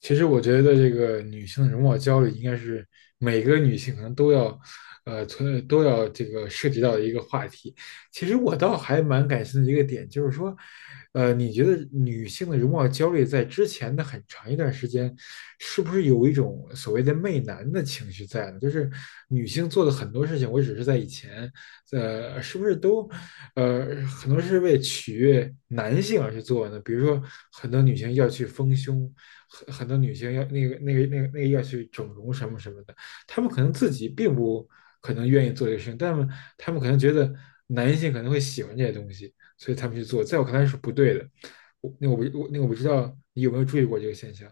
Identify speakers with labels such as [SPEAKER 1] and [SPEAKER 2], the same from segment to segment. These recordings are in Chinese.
[SPEAKER 1] 其实我觉得这个女性的容貌焦虑应该是每个女性可能都要，都要这个涉及到的一个话题。其实我倒还蛮感兴趣的一个点，就是说，你觉得女性的容貌焦虑在之前的很长一段时间，是不是有一种所谓的媚男的情绪在呢？就是女性做的很多事情，我只是在以前，是不是都，很多是为取悦男性而去做呢？比如说，很多女性要去丰胸。很多女性要那个要去整容什么什么的，她们可能自己并不可能愿意做这个事情，但是她们可能觉得男性可能会喜欢这些东西，所以他们去做，在我看来是不对的。我那个我我那个我不知道你有没有注意过这个现象？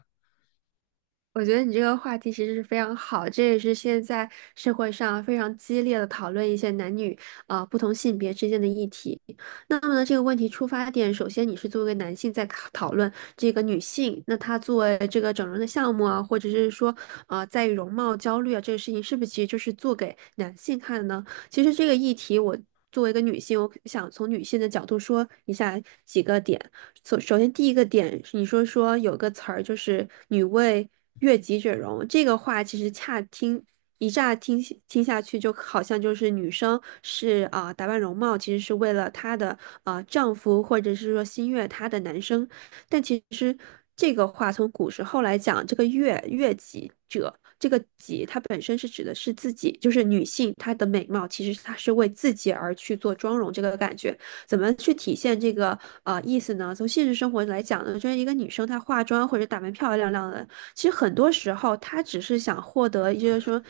[SPEAKER 2] 我觉得你这个话题其实是非常好，这也是现在社会上非常激烈的讨论一些男女不同性别之间的议题。那么呢，这个问题出发点，首先你是作为一个男性在考讨论这个女性，那她作为这个整容的项目啊，或者是说啊在于容貌焦虑啊这个事情，是不是其实就是做给男性看的呢？其实这个议题，我作为一个女性，我想从女性的角度说一下几个点。首先，第一个点你说有个词儿就是“女为悦己者容”，这个话其实恰听一乍听听下去，就好像就是女生是打扮容貌，其实是为了她的丈夫或者是说心悦她的男生。但其实这个话从古时候来讲，这个悦己者，这个己它本身是指的是自己，就是女性她的美貌，其实她是为自己而去做妆容这个感觉。怎么去体现这个意思呢？从现实生活来讲呢，就是一个女生她化妆或者打扮漂漂亮亮的，其实很多时候她只是想获得，一些说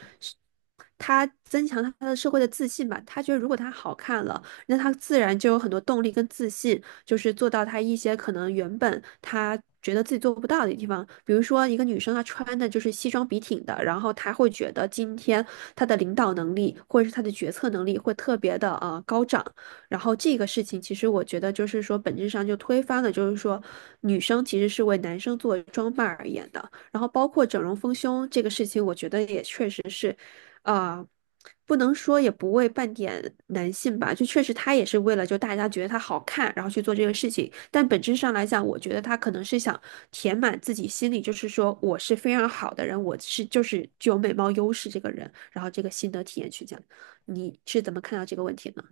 [SPEAKER 2] 她增强她的社会的自信吧，她觉得如果她好看了，那她自然就有很多动力跟自信，就是做到她一些可能原本她觉得自己做不到的地方，比如说一个女生她穿的就是西装笔挺的，然后她会觉得今天她的领导能力或者是她的决策能力会特别的高涨，然后这个事情其实我觉得就是说本质上就推翻了，就是说女生其实是为男生做装扮而言的，然后包括整容丰胸这个事情，我觉得也确实是啊，不能说也不为半点男性吧，就确实他也是为了就大家觉得他好看，然后去做这个事情。但本质上来讲，我觉得他可能是想填满自己心里，就是说我是非常好的人，我是就是具有美貌优势这个人，然后这个心得体验去讲。你是怎么看到这个问题呢？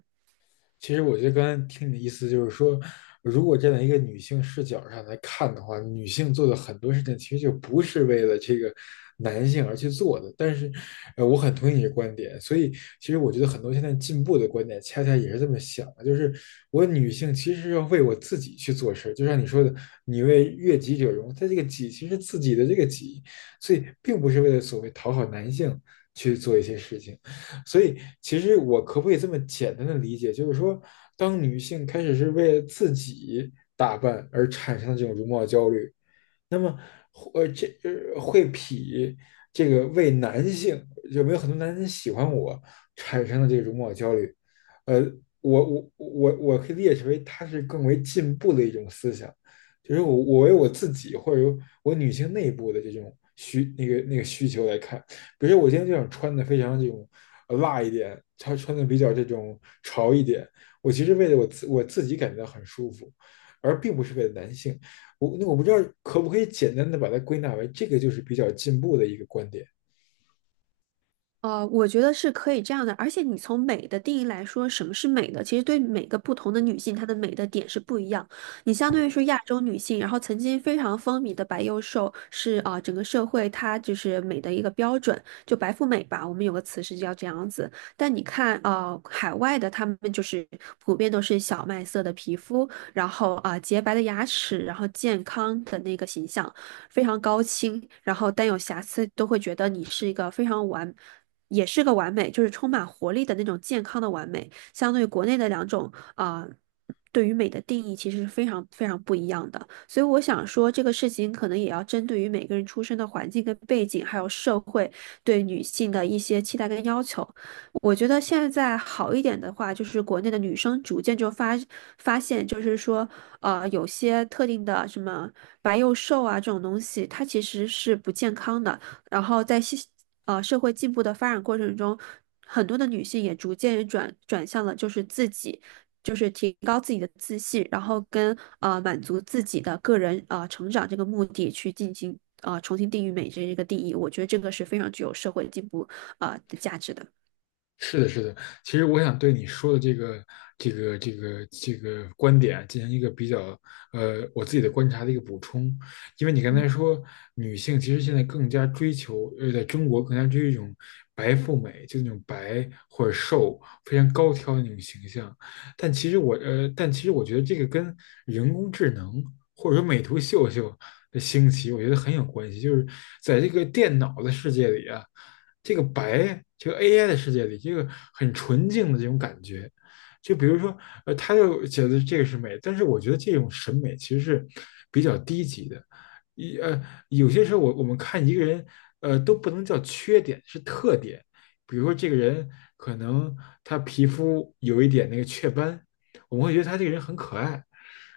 [SPEAKER 1] 其实我觉得刚才听你的意思就是说，如果站在一个女性视角上来看的话，女性做的很多事情其实就不是为了这个男性而去做的。但是，我很同意你的观点，所以其实我觉得很多现在进步的观点恰恰也是这么想的，就是我女性其实要为我自己去做事，就像你说的，你为悦己者容，她这个己其实自己的这个己，所以并不是为了所谓讨好男性去做一些事情。所以，其实我可不可以这么简单的理解，就是说，当女性开始是为了自己打扮而产生的这种容貌焦虑，那么，呃，这会比这个为男性有没有很多男人喜欢我产生的这种容貌焦虑，呃，我可以列解成为它是更为进步的一种思想，就是我为我自己或者我女性内部的这种需那个那个需求来看，比如说我今天就想穿的非常这种辣一点，她穿的比较这种潮一点，我其实为了我自己感觉到很舒服，而并不是为了男性。我不知道可不可以简单的把它归纳为这个就是比较进步的一个观点，
[SPEAKER 2] 我觉得是可以这样的，而且你从美的定义来说，什么是美的？其实对每个不同的女性，她的美的点是不一样。你相对于说亚洲女性，然后曾经非常风靡的白幼瘦是整个社会它就是美的一个标准，就白富美吧，我们有个词是叫这样子。但你看海外的她们就是普遍都是小麦色的皮肤，然后洁白的牙齿，然后健康的那个形象，非常高清，然后但有瑕疵都会觉得你是一个非常完。也是个完美，就是充满活力的那种健康的完美，相对于国内的两种对于美的定义其实是非常非常不一样的。所以我想说，这个事情可能也要针对于每个人出生的环境跟背景，还有社会对女性的一些期待跟要求。我觉得现在好一点的话，就是国内的女生逐渐就发现，就是说，有些特定的什么白幼瘦啊这种东西，它其实是不健康的。然后在社会进步的发展过程中，很多的女性也逐渐转向了就是自己，就是提高自己的自信，然后跟满足自己的个人啊成长这个目的去进行重新定义美这一个定义。我觉得这个是非常具有社会进步的价值的。
[SPEAKER 1] 是的，是的。其实我想对你说的这个观点进行一个比较，我自己的观察的一个补充。因为你刚才说，女性其实现在更加追求，在中国更加追求一种白富美，就那种白或者瘦、非常高挑的那种形象。但其实我觉得这个跟人工智能或者说美图秀秀的兴起，我觉得很有关系。就是在这个电脑的世界里啊。这个白，这个 AI 的世界里，这个很纯净的这种感觉。就比如说，他就觉得这个是美，但是我觉得这种审美其实是比较低级的。一呃，有些时候我们看一个人，都不能叫缺点，是特点。比如说这个人可能他皮肤有一点那个雀斑，我们会觉得他这个人很可爱，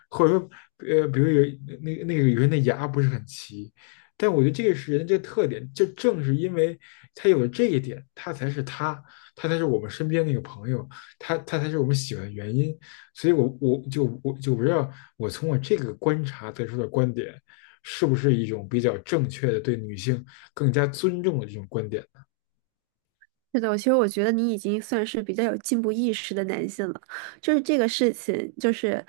[SPEAKER 1] 或者说，比如有那个有人的牙不是很齐，但我觉得这个是人的这个特点，就正是因为他有了这一点，他才是他，他才是我们身边那个朋友，他才是我们喜欢的原因。所以我，我就不知道，我从我这个观察得出的观点，是不是一种比较正确的对女性更加尊重的这种观点？
[SPEAKER 2] 是的，其实我觉得你已经算是比较有进步意识的男性了。就是这个事情，就是，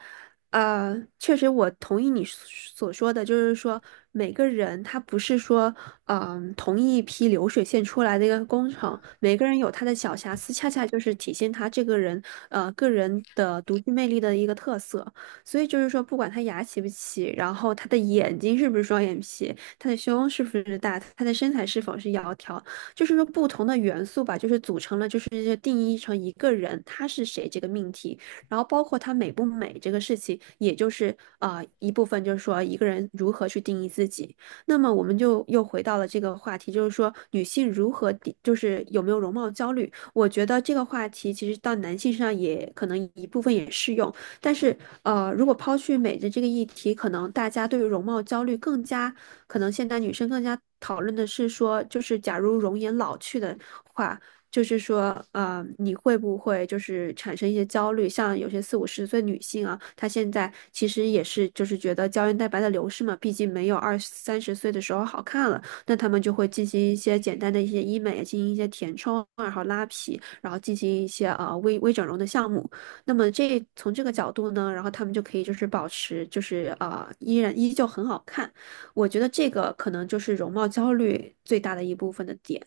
[SPEAKER 2] 确实我同意你所说的，就是说每个人他不是说，同一批流水线出来的一个工程，每个人有他的小瑕疵，恰恰就是体现他这个人，个人的独具魅力的一个特色。所以就是说，不管他牙齐不齐，然后他的眼睛是不是双眼皮，他的胸是不是大，他的身材是否是窈窕。就是说不同的元素吧，就是组成了，就是定义成一个人他是谁这个命题，然后包括他美不美这个事情，也就是一部分就是说一个人如何去定义自己。那么我们就又回到了这个话题，就是说女性如何定，就是有没有容貌焦虑？我觉得这个话题其实到男性身上也可能一部分也适用，但是，如果抛去美的这个议题，可能大家对于容貌焦虑更加，可能现在女生更加讨论的是说，就是假如容颜老去的话，就是说，你会不会就是产生一些焦虑？像有些四五十岁女性啊，她现在其实也是就是觉得胶原蛋白的流失嘛，毕竟没有二三十岁的时候好看了，那她们就会进行一些简单的一些医美，进行一些填充，然后拉皮，然后进行一些微微整容的项目。那么这从这个角度呢，然后他们就可以就是保持就是依然依旧很好看。我觉得这个可能就是容貌焦虑最大的一部分的点。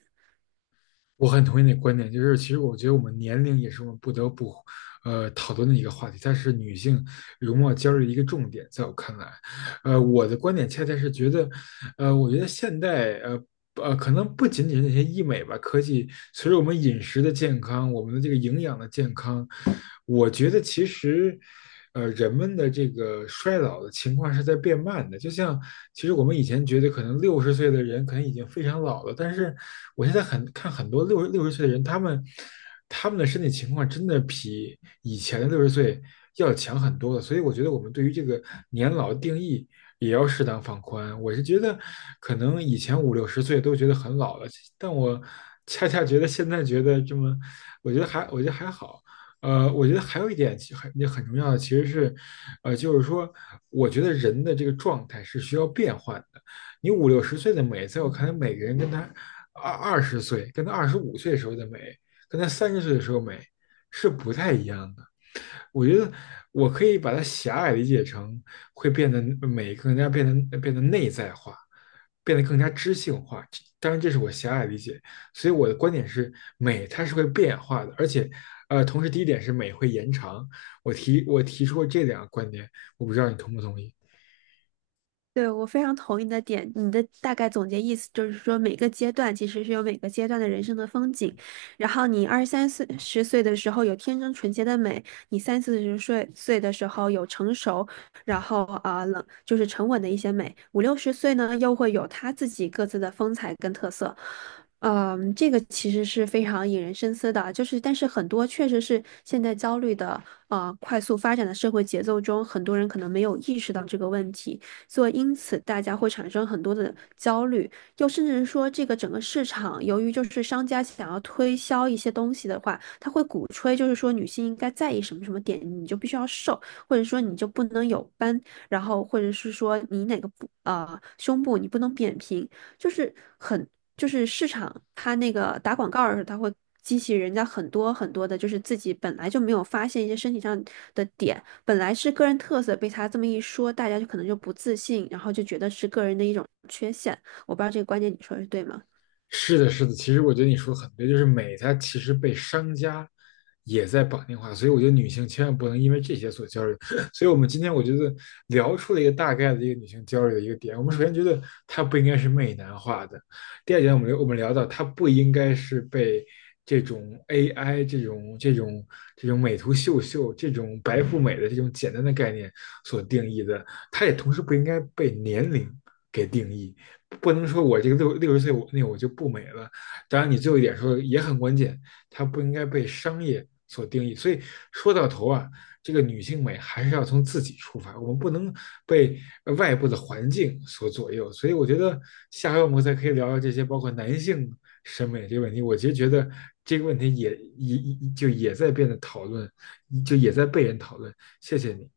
[SPEAKER 1] 我很同意你的观点，就是其实我觉得我们年龄也是我们不得不，讨论的一个话题，它是女性容貌焦虑的一个重点，在我看来，我的观点恰恰是觉得，我觉得现代可能不仅仅是那些医美吧，科技随着我们饮食的健康，我们的这个营养的健康，我觉得其实，人们的这个衰老的情况是在变慢的。就像其实我们以前觉得可能六十岁的人可能已经非常老了，但是我现在很看很多六十岁的人，他们的身体情况真的比以前的六十岁要强很多了，所以我觉得我们对于这个年老定义也要适当放宽。我是觉得，可能以前五六十岁都觉得很老了，但我恰恰觉得现在觉得这么，我觉得还好。我觉得还有一点其实很也很重要的，其实是，呃，就是说，我觉得人的这个状态是需要变换的。你五六十岁的美，在我看来，每个人跟他二十岁、跟他二十五岁时候的美跟她三十岁的时候美是不太一样的。我觉得我可以把它狭隘理解成会变得美更加变得内在化，变得更加知性化。当然，这是我狭隘理解。所以我的观点是，美它是会变化的，而且，同时第一点是美会延长。我提出过这两个观点，我不知道你同不同意。
[SPEAKER 2] 对，我非常同意你的点，你的大概总结意思就是说，每个阶段其实是有每个阶段的人生的风景。然后你二三岁十岁的时候有天真纯洁的美，你三四十岁的时候有成熟，然后就是沉稳的一些美。五六十岁呢，又会有他自己各自的风采跟特色。嗯，这个其实是非常引人深思的，就是但是很多确实是现在焦虑的啊快速发展的社会节奏中，很多人可能没有意识到这个问题。所以因此大家会产生很多的焦虑，又甚至是说这个整个市场，由于就是商家想要推销一些东西的话，他会鼓吹就是说女性应该在意什么什么点，你就必须要瘦，或者说你就不能有斑，然后或者是说你哪个胸部你不能扁平，就是很就是市场它那个打广告的时候，它会激起人家很多很多的，就是自己本来就没有发现一些身体上的点，本来是个人特色，被他这么一说，大家就可能就不自信，然后就觉得是个人的一种缺陷。我不知道这个观点你说的是对吗？
[SPEAKER 1] 是的，是的，其实我觉得你说的很对，就是美它其实被商家也在绑定化，所以我觉得女性千万不能因为这些所焦虑。所以我们今天我觉得聊出了一个大概的一个女性焦虑的一个点。我们首先觉得它不应该是媚男化的，第二点我们聊到它不应该是被这种 AI 这种美图秀秀这种白富美的这种简单的概念所定义的，它也同时不应该被年龄给定义。不能说我这个六十岁我就不美了。当然，你最后一点说也很关键，它不应该被商业所定义。所以说到头啊，这个女性美还是要从自己出发，我们不能被外部的环境所左右。所以我觉得下回我们再可以聊聊这些，包括男性审美这个问题。我其实觉得这个问题也在变得讨论，就也在被人讨论。谢谢你。